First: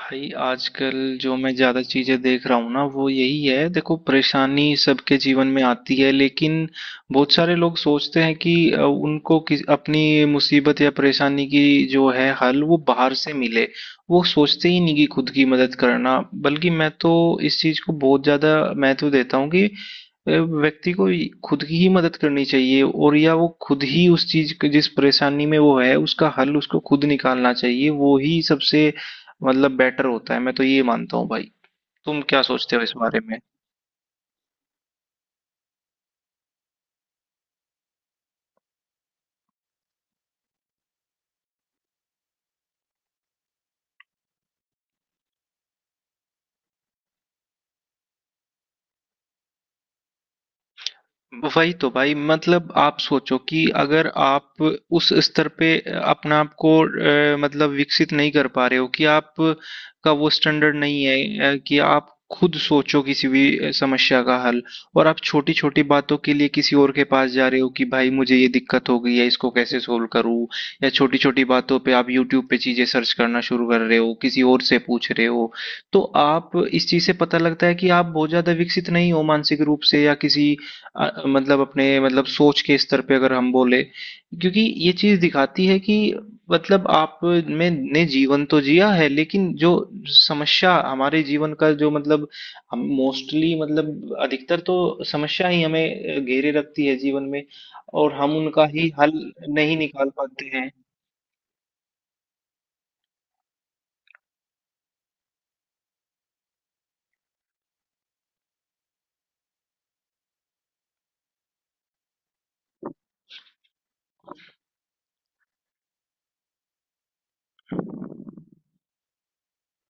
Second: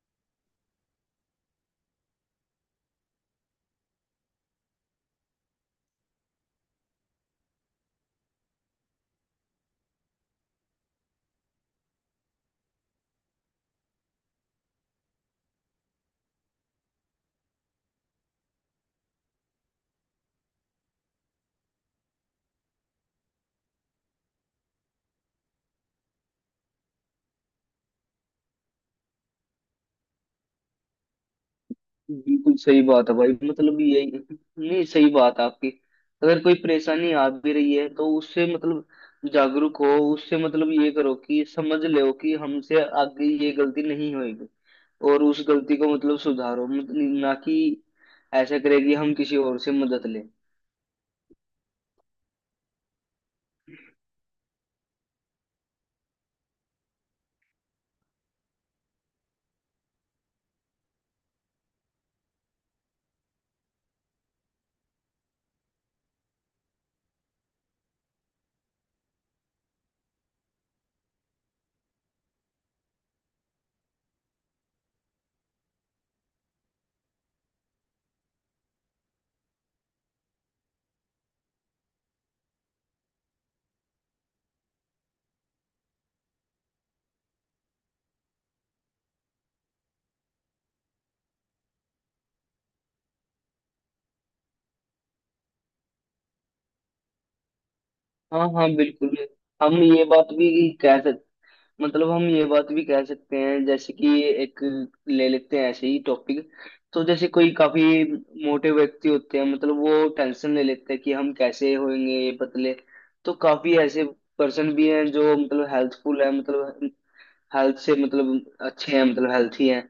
भाई आजकल जो मैं ज़्यादा चीज़ें देख रहा हूँ ना वो यही है। देखो, परेशानी सबके जीवन में आती है, लेकिन बहुत सारे लोग सोचते हैं कि उनको किस अपनी मुसीबत या परेशानी की जो है हल वो बाहर से मिले। वो सोचते ही नहीं कि खुद की मदद करना। बल्कि मैं तो इस चीज़ को बहुत ज़्यादा महत्व देता हूँ कि व्यक्ति को ही- खुद की ही मदद करनी चाहिए, और या वो खुद ही उस चीज के जिस परेशानी में वो है उसका हल उसको खुद निकालना चाहिए। वो ही सबसे मतलब बेटर होता है। मैं तो ये मानता हूँ भाई। तुम क्या बिल्कुल सोचते सही हो इस बात है बारे भाई, में? मतलब यही। नहीं, सही बात है आपकी। अगर कोई परेशानी आ भी रही है तो उससे मतलब जागरूक हो। उससे मतलब ये करो कि समझ लो कि हमसे आगे ये गलती नहीं होगी, और उस गलती को मतलब सुधारो, मतलब ना कि ऐसा करे कि हम किसी और से मदद लें। वही तो भाई। मतलब आप सोचो कि अगर आप उस स्तर पे अपने आप को मतलब विकसित नहीं कर पा रहे हो कि आप का वो स्टैंडर्ड नहीं है, कि आप खुद सोचो किसी भी समस्या का हल, और आप छोटी छोटी बातों के लिए किसी और के पास जा रहे हो कि भाई मुझे ये दिक्कत हो गई है, इसको कैसे सोल्व करूं, या छोटी छोटी बातों पे आप यूट्यूब पे चीजें सर्च करना शुरू कर रहे हो, किसी और से पूछ रहे हो, तो आप इस चीज से पता लगता है कि आप बहुत ज्यादा विकसित नहीं हो मानसिक रूप से, या किसी मतलब अपने मतलब सोच के स्तर पे अगर हम बोले। क्योंकि ये चीज दिखाती है कि मतलब आप में ने जीवन तो जिया है, लेकिन जो समस्या हमारे जीवन का जो मतलब हम मोस्टली मतलब अधिकतर तो समस्या ही हमें घेरे रखती है जीवन में, और हम हाँ उनका हाँ, ही बिल्कुल। हल हम नहीं ये निकाल बात पाते भी हैं। कह सकते हम ये बात भी कह सकते हैं, जैसे कि एक ले लेते हैं ऐसे ही टॉपिक। तो जैसे कोई काफी मोटे व्यक्ति होते हैं, मतलब वो टेंशन ले लेते हैं कि हम कैसे होंगे ये पतले। तो काफी ऐसे पर्सन भी हैं जो मतलब हेल्थफुल है, मतलब हेल्थ से मतलब अच्छे हैं, मतलब हेल्थी हैं।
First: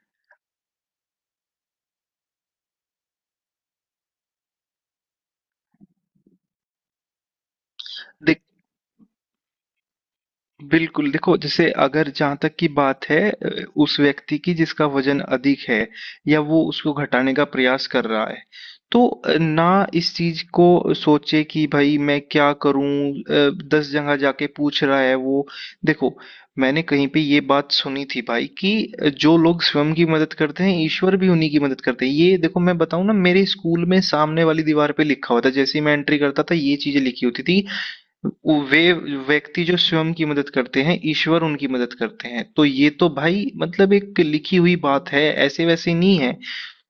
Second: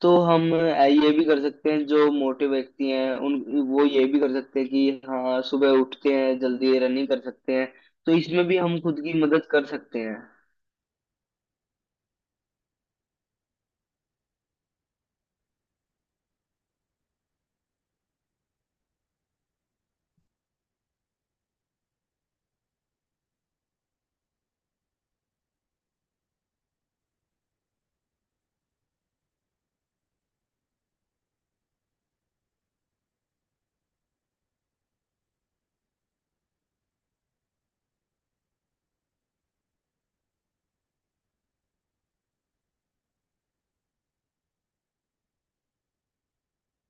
तो हम ये भी कर सकते हैं जो मोटे व्यक्ति हैं उन वो ये भी कर सकते हैं कि हाँ सुबह उठते हैं जल्दी रनिंग कर सकते हैं। तो इसमें भी हम खुद की मदद कर सकते हैं। बिल्कुल, देखो, जैसे अगर जहाँ तक की बात है उस व्यक्ति की जिसका वजन अधिक है या वो उसको घटाने का प्रयास कर रहा है, तो ना इस चीज को सोचे कि भाई मैं क्या करूं, 10 जगह जाके पूछ रहा है वो। देखो, मैंने कहीं पे ये बात सुनी थी भाई कि जो लोग स्वयं की मदद करते हैं, ईश्वर भी उन्हीं की मदद करते हैं। ये देखो मैं बताऊं ना, मेरे स्कूल में सामने वाली दीवार पे लिखा हुआ था, जैसे ही मैं एंट्री करता था ये चीजें लिखी होती थी। वे व्यक्ति जो स्वयं की मदद करते हैं ईश्वर उनकी मदद करते हैं। तो ये तो भाई मतलब एक लिखी हुई बात है, ऐसे वैसे नहीं है।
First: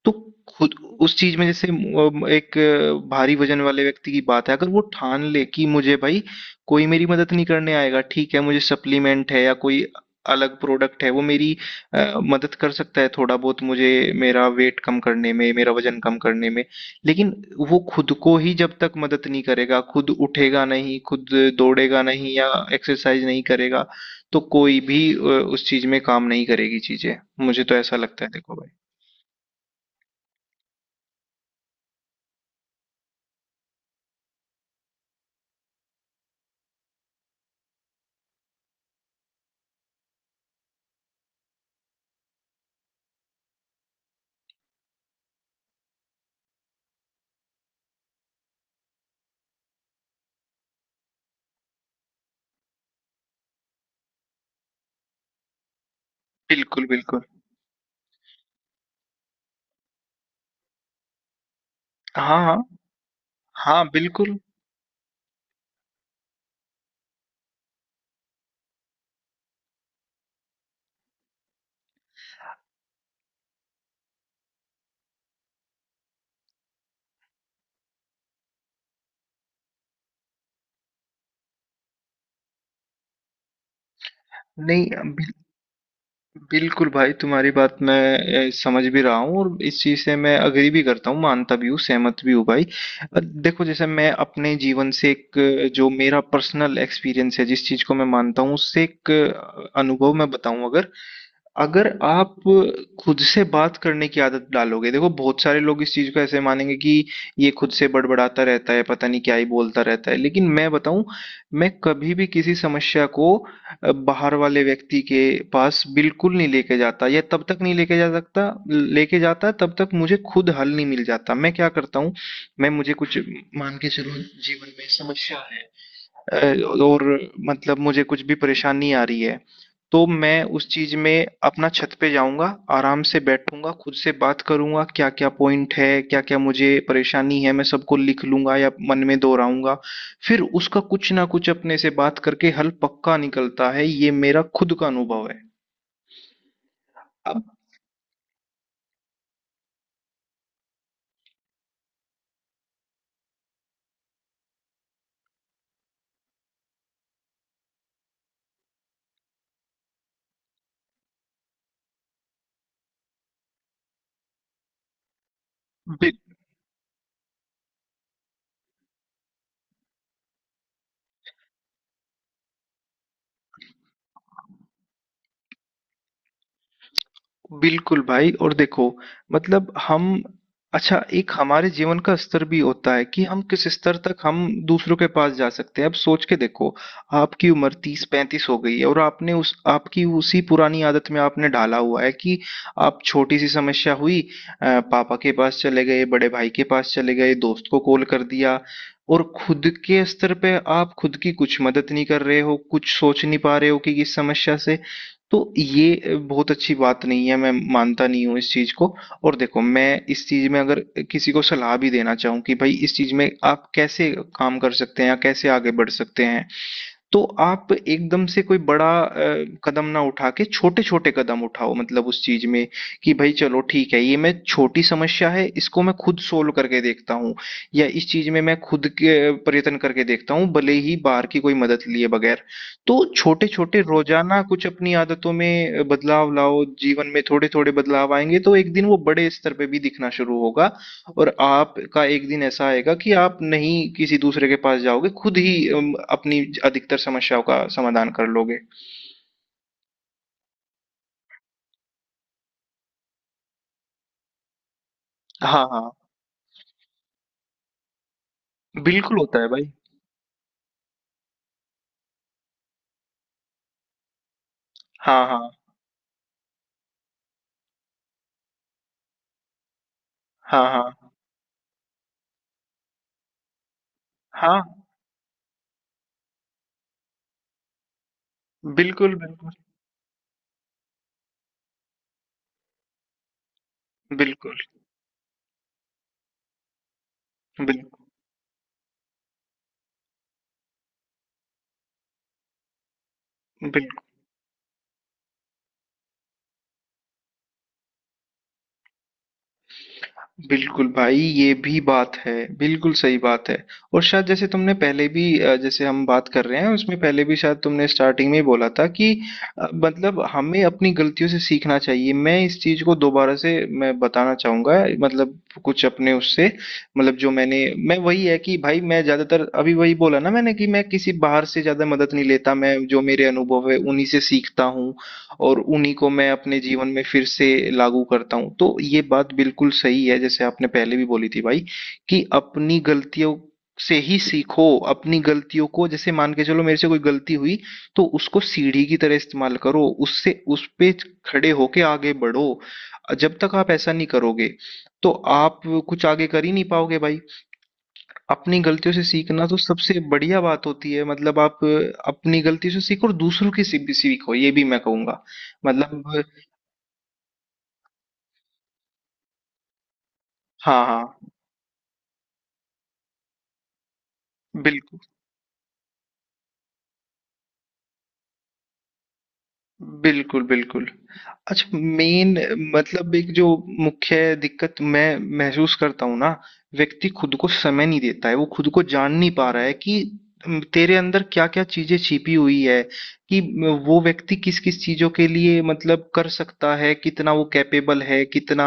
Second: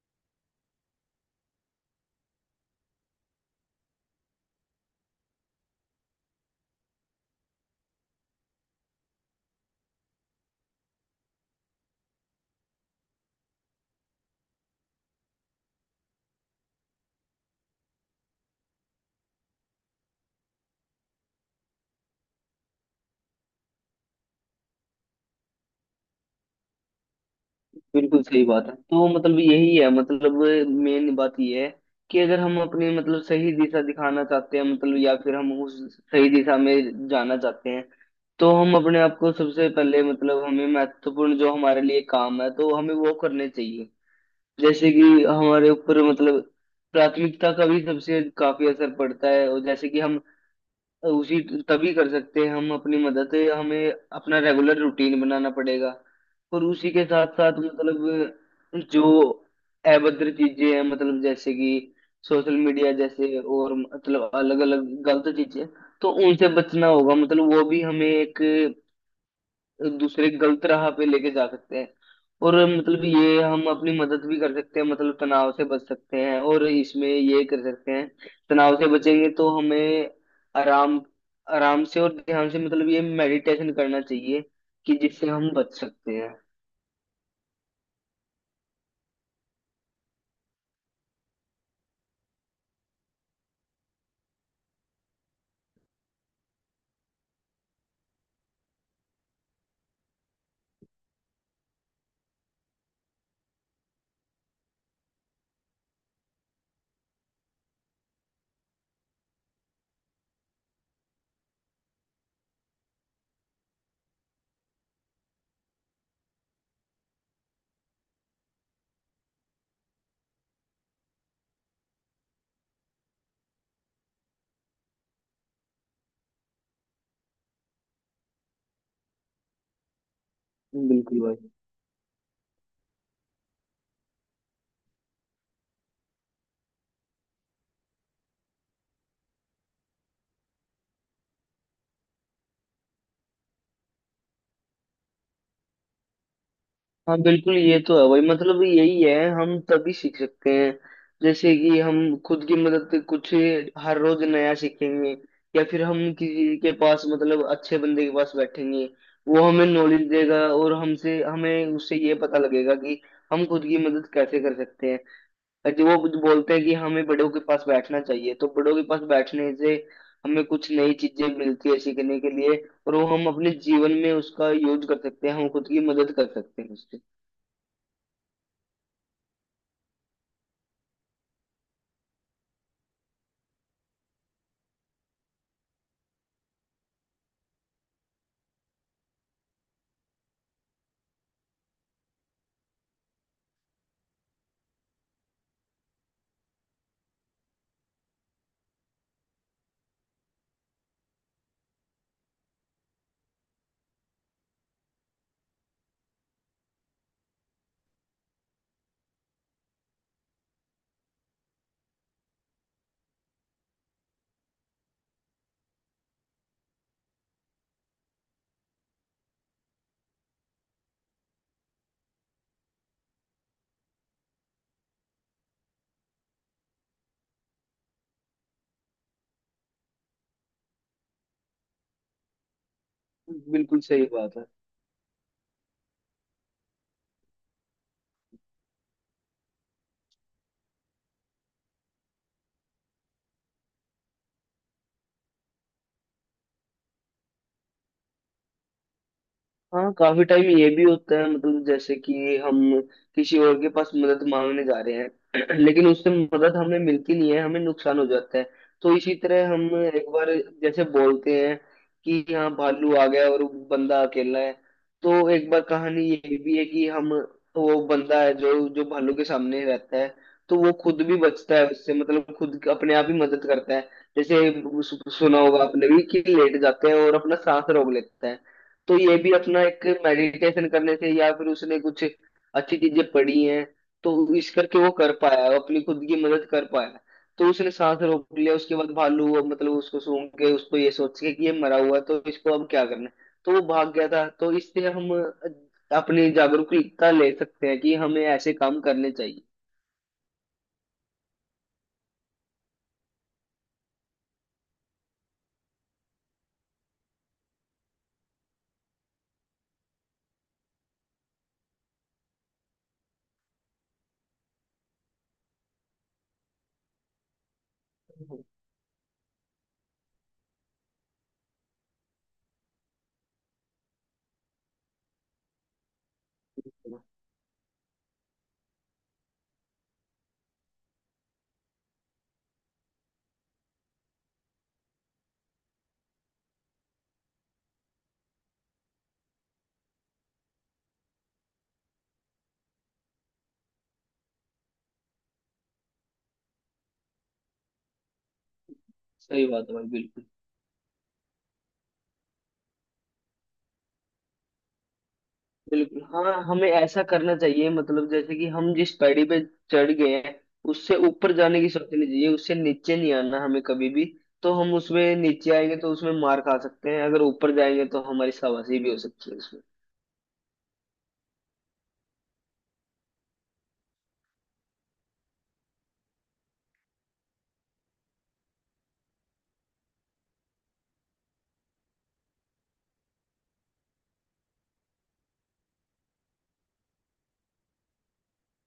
तो खुद उस चीज में, जैसे एक भारी वजन वाले व्यक्ति की बात है, अगर वो ठान ले कि मुझे भाई कोई मेरी मदद नहीं करने आएगा। ठीक है, मुझे सप्लीमेंट है या कोई अलग प्रोडक्ट है वो मेरी मदद कर सकता है थोड़ा बहुत मुझे, मेरा वेट कम करने में, मेरा वजन कम करने में, लेकिन वो खुद को ही जब तक मदद नहीं करेगा, खुद उठेगा नहीं, खुद दौड़ेगा नहीं या एक्सरसाइज नहीं करेगा, तो कोई भी उस चीज में काम नहीं करेगी चीजें। मुझे तो ऐसा बिल्कुल लगता है, सही देखो बात भाई। है, तो मतलब यही है। मतलब मेन बात यह है कि अगर हम अपनी मतलब सही दिशा दिखाना चाहते हैं, मतलब या फिर हम उस सही दिशा में जाना चाहते हैं, तो हम अपने आप को सबसे पहले मतलब हमें महत्वपूर्ण जो हमारे लिए काम है तो हमें वो करने चाहिए। जैसे कि हमारे ऊपर मतलब प्राथमिकता का भी सबसे काफी असर पड़ता है, और जैसे कि हम उसी तभी कर सकते हैं हम अपनी मदद। हमें अपना रेगुलर रूटीन बनाना पड़ेगा, और बिल्कुल। उसी के बिल्कुल। साथ साथ मतलब जो अभद्र चीजें हैं, मतलब जैसे कि हाँ। सोशल हाँ। मीडिया जैसे, और हाँ। मतलब बिल्कुल। अलग अलग गलत चीजें, तो उनसे बचना होगा। मतलब वो भी हमें एक दूसरे गलत राह पे लेके जा सकते हैं। और मतलब ये हम अपनी मदद भी कर सकते हैं, मतलब तनाव से बच सकते हैं और इसमें ये कर सकते हैं। तनाव से बचेंगे तो हमें आराम, आराम से और ध्यान से मतलब ये मेडिटेशन करना चाहिए नहीं। कि जिससे बिल, हम बच सकते हैं। बिल्कुल भाई, तुम्हारी बात मैं समझ भी रहा हूँ, और इस चीज से मैं अग्री भी करता हूँ, मानता भी हूँ, सहमत भी हूँ भाई। देखो, जैसे मैं अपने जीवन से एक जो मेरा पर्सनल एक्सपीरियंस है, जिस चीज को मैं मानता हूँ उससे एक अनुभव मैं बताऊं अगर। अगर आप खुद से बात करने की आदत डालोगे, देखो बहुत सारे लोग इस चीज को ऐसे मानेंगे कि ये खुद से बड़बड़ाता रहता है, पता नहीं क्या ही बोलता रहता है, लेकिन मैं बताऊं। मैं कभी भी किसी समस्या को बाहर वाले व्यक्ति के पास बिल्कुल नहीं लेके जाता, या तब तक नहीं लेके जा सकता, लेके जाता तब तक मुझे खुद हल नहीं मिल जाता। मैं क्या करता हूँ, मैं मुझे कुछ, मान के चलो जीवन में समस्या है अ, और मतलब मुझे कुछ भी परेशानी आ रही है, तो मैं उस चीज बिल्कुल में भाई। अपना छत पे जाऊंगा, आराम से बैठूंगा, खुद से बात करूंगा, क्या क्या पॉइंट है, क्या क्या मुझे परेशानी है, मैं सबको लिख लूंगा या मन में दोहराऊंगा, फिर उसका कुछ ना कुछ अपने से बात करके हल पक्का निकलता है। ये मेरा खुद का अनुभव है। हाँ, बिल्कुल ये तो है भाई, मतलब यही है। हम तभी सीख सकते हैं जैसे कि हम खुद की मदद से कुछ हर रोज नया सीखेंगे, या फिर हम किसी के पास मतलब अच्छे बंदे के पास बैठेंगे, वो हमें नॉलेज देगा, और हमसे हमें उससे ये पता लगेगा कि हम खुद की मदद कैसे कर सकते हैं। जो वो अब बोलते हैं कि हमें बड़ों के पास बैठना चाहिए, तो बड़ों के पास बैठने से हमें कुछ नई चीजें मिलती है सीखने के लिए, और वो हम अपने जीवन में उसका यूज कर सकते हैं, हम खुद की मदद कर सकते हैं उससे। बिल्कुल भाई, और देखो मतलब हम, अच्छा, एक हमारे जीवन का स्तर भी होता है कि हम किस स्तर तक हम दूसरों के पास जा सकते हैं। अब सोच के देखो, आपकी उम्र 30 35 हो गई है, और आपने उस आपकी उसी पुरानी आदत में आपने डाला हुआ है कि आप छोटी सी समस्या हुई, पापा के पास चले गए, बड़े भाई के पास चले गए, दोस्त को कॉल कर दिया, और खुद के स्तर पे आप खुद की कुछ मदद नहीं कर रहे हो, कुछ सोच नहीं पा रहे हो कि इस समस्या से। तो ये बहुत अच्छी बात नहीं है, मैं मानता नहीं हूँ इस चीज़ को। और देखो, मैं इस चीज़ में अगर किसी को सलाह भी देना चाहूँ कि भाई इस चीज़ में आप कैसे काम कर सकते हैं या कैसे आगे बढ़ सकते हैं, तो आप एकदम से कोई बड़ा कदम ना उठा के छोटे-छोटे कदम उठाओ, मतलब उस चीज में कि भाई चलो ठीक है, ये मैं छोटी समस्या है, इसको मैं खुद सोल्व करके देखता हूँ, या इस चीज में मैं खुद के प्रयत्न करके देखता हूँ, भले ही बाहर की कोई मदद लिए बगैर। तो छोटे-छोटे बिल्कुल सही बात रोजाना है। कुछ अपनी आदतों में बदलाव लाओ, जीवन में थोड़े-थोड़े बदलाव आएंगे तो एक दिन वो बड़े स्तर पे भी दिखना शुरू होगा, और आपका एक दिन ऐसा आएगा कि आप नहीं किसी दूसरे के पास जाओगे, खुद ही अपनी अधिकतर समस्याओं का समाधान कर लोगे। हाँ काफी टाइम ये भी होता है, मतलब जैसे कि हम किसी और के पास मदद मांगने जा रहे हैं हाँ, लेकिन हाँ। उससे मदद हमें मिलती नहीं है, हमें नुकसान हो जाता है। तो इसी बिल्कुल होता है तरह हम, भाई। एक बार, जैसे बोलते हैं कि यहाँ भालू आ गया और बंदा अकेला है, हाँ, तो हाँ। एक बार कहानी ये भी है कि हम वो बंदा है जो जो भालू के सामने रहता है, तो हाँ, वो खुद हाँ। भी बचता है उससे, मतलब खुद अपने आप ही मदद करता है। जैसे हाँ। सुना होगा आपने भी कि लेट जाते हैं और अपना सांस रोक लेता है, तो बिल्कुल, ये भी बिल्कुल। अपना एक मेडिटेशन करने से, या फिर उसने कुछ अच्छी चीजें पढ़ी हैं, तो इस बिल्कुल, करके वो कर पाया, वो अपनी खुद की मदद कर पाया। तो उसने बिल सांस रोक लिया, उसके बाद भालू वो मतलब उसको सूंघ के, उसको ये सोच के कि ये मरा हुआ है तो इसको अब क्या करना है, तो वो बिल भाग गया था। तो इससे हम अपनी जागरूकता ले सकते हैं कि हमें ऐसे काम करने चाहिए। बिल्कुल भाई, ये भी बात है। बिल्कुल सही बात है। और शायद, जैसे तुमने पहले भी जैसे हम बात कर रहे हैं उसमें पहले भी शायद तुमने स्टार्टिंग में ही बोला था कि मतलब हमें अपनी गलतियों से सीखना चाहिए, मैं इस चीज को दोबारा से मैं बताना चाहूंगा, मतलब कुछ अपने उससे, मतलब जो मैंने, मैं वही है कि भाई, मैं ज्यादातर अभी वही बोला ना मैंने कि मैं किसी बाहर से ज्यादा मदद नहीं लेता, मैं जो मेरे अनुभव है उन्हीं से सीखता हूँ, और उन्हीं को मैं अपने जीवन में फिर से लागू करता हूँ। तो ये बात बिल्कुल सही है, जैसे आपने पहले भी बोली थी भाई कि अपनी गलतियों से ही सीखो। अपनी गलतियों को, जैसे मान के चलो मेरे से कोई गलती हुई, तो उसको सीढ़ी की तरह इस्तेमाल करो, उससे उस पे खड़े होके आगे बढ़ो। जब तक आप ऐसा नहीं करोगे तो आप कुछ आगे कर ही नहीं पाओगे भाई। अपनी गलतियों से सीखना सही तो बात है भाई, सबसे बिल्कुल। बढ़िया बात होती है, मतलब आप अपनी गलतियों से सीखो और दूसरों की से भी सीखो, ये भी मैं कहूंगा, बिल्कुल, मतलब। हाँ हमें ऐसा करना चाहिए, मतलब जैसे कि हम जिस पैड़ी पे चढ़ गए हैं, हाँ उससे हाँ। ऊपर जाने की सोचनी चाहिए, उससे नीचे नहीं आना हमें कभी भी। तो हम बिल्कुल। उसमें नीचे आएंगे तो उसमें मार खा सकते हैं, अगर ऊपर जाएंगे तो हमारी शाबाशी भी हो सकती है उसमें। बिल्कुल, बिल्कुल। अच्छा, मेन मतलब एक जो मुख्य दिक्कत मैं महसूस करता हूँ ना, व्यक्ति खुद को समय नहीं देता है, वो खुद को जान नहीं पा रहा है कि तेरे अंदर क्या-क्या चीज़ें छिपी हुई है, कि म वो व्यक्ति किस-किस चीज़ों के लिए मतलब कर सकता है, कितना वो कैपेबल है, कितना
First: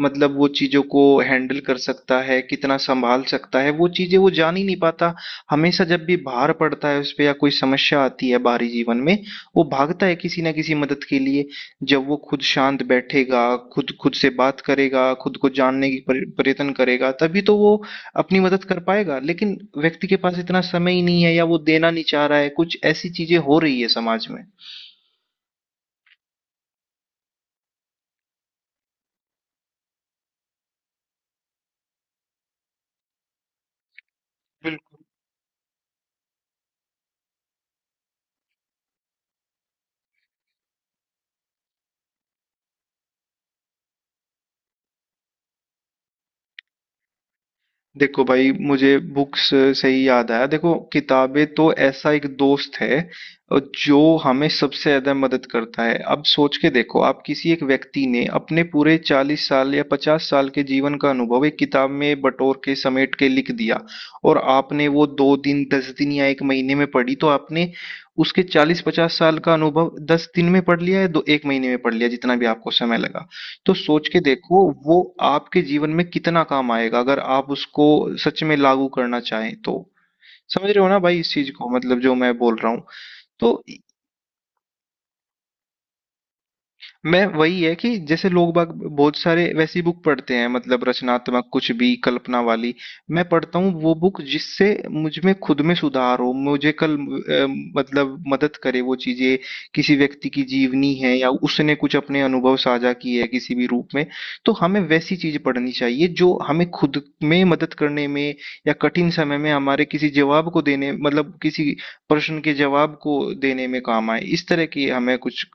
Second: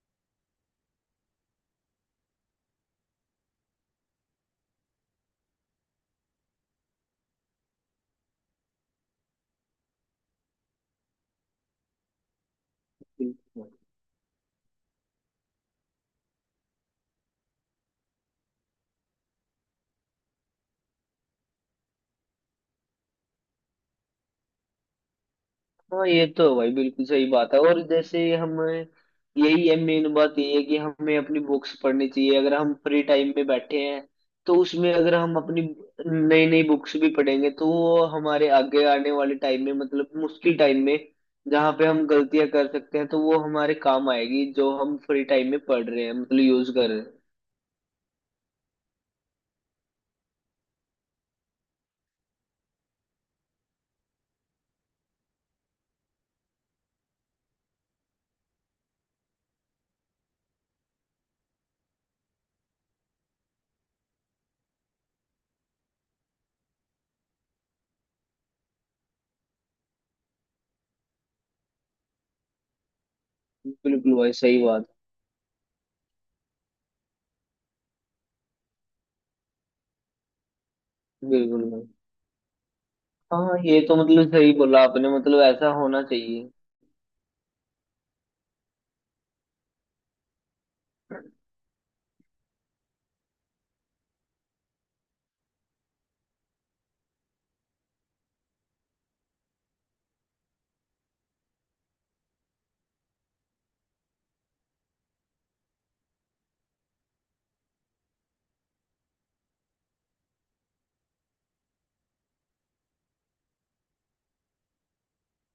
मतलब वो चीज़ों को हैंडल कर सकता है, कितना सँभाल सकता है, वो चीज़ें वो जान ही नहीं पाता। हमेशा जब भी भार पड़ता है उस पे या कोई समस्या आती है बाहरी जीवन में, वो भागता है किसी न किसी मदद के लिए। जब वो खुद शांत बैठेगा, बिल्कुल। खुद खुद से बात करेगा, खुद को जानने की पर प्रयत्न करेगा, तभी तो वो अपनी मदद कर पाएगा। लेकिन व्यक्ति के पास इतना समय ही नहीं है, या वो देना नहीं चाह रहा है। कुछ ऐसी चीज़ें हो रही है समाज में। हाँ ये तो है भाई, बिल्कुल सही बात है। और जैसे हमें, यही है मेन बात, ये है कि हमें अपनी बुक्स पढ़नी चाहिए। अगर हम फ्री टाइम में बैठे हैं तो उसमें बिल्कुल। अगर हम अपनी नई नई बुक्स भी पढ़ेंगे, तो वो हमारे आगे आने वाले टाइम में मतलब मुश्किल टाइम में, जहाँ पे हम गलतियां कर सकते हैं, तो वो हमारे काम आएगी जो हम फ्री टाइम में पढ़ रहे हैं, मतलब यूज कर रहे हैं। देखो भाई, मुझे बुक्स से ही याद आया। देखो, किताबें तो ऐसा एक दोस्त है अ, जो हमें सबसे ज्यादा मदद करता है। अब सोच के देखो, आप किसी एक व्यक्ति ने अपने पूरे 40 साल या 50 साल के जीवन का अनुभव एक किताब में बटोर के समेट के लिख दिया, और आपने वो 2 दिन, 10 दिन या एक महीने में पढ़ी, तो आपने उसके 40 50 साल का अनुभव 10 दिन में पढ़ लिया, या 2 एक महीने में पढ़ लिया, जितना भी आपको समय लगा। तो सोच बिल्कुल के भाई, सही देखो बात। वो आपके जीवन में कितना काम आएगा, अगर आप उसको सच में लागू करना चाहें तो। समझ रहे हो ना भाई इस चीज बिल्कुल को, भाई, मतलब जो मैं बोल रहा हूँ। हाँ तो ये तो मतलब सही बोला आपने, मतलब ऐसा होना चाहिए। मैं वही है कि जैसे लोग बाग बहुत सारे वैसी बुक पढ़ते हैं, मतलब रचनात्मक कुछ भी, कल्पना वाली। मैं पढ़ता हूँ वो बुक जिससे मुझ में खुद में सुधार हो, मुझे कल मतलब मदद करे वो चीजें, किसी व्यक्ति की जीवनी है या उसने कुछ अपने अनुभव साझा किए है किसी भी रूप में, तो हमें वैसी चीज पढ़नी चाहिए जो हमें खुद में मदद करने में, या कठिन समय में हमारे किसी जवाब को देने, मतलब किसी प्रश्न के जवाब को देने में काम आए। इस तरह की हमें कुछ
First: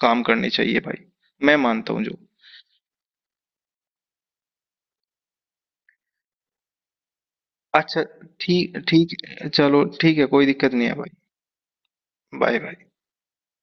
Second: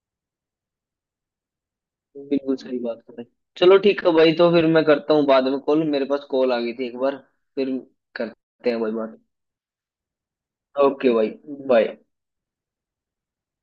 काम करनी चाहिए भाई, मैं मानता हूँ जो। बिल्कुल सही बात कर रहे हैं। चलो ठीक है भाई, तो फिर मैं करता हूँ बाद में कॉल, मेरे पास कॉल आ गई थी एक बार, फिर अच्छा। करते ठीक हैं भाई ठीक। बात। चलो ठीक है, कोई दिक्कत नहीं है ओके भाई। भाई। बाय। Bye bye.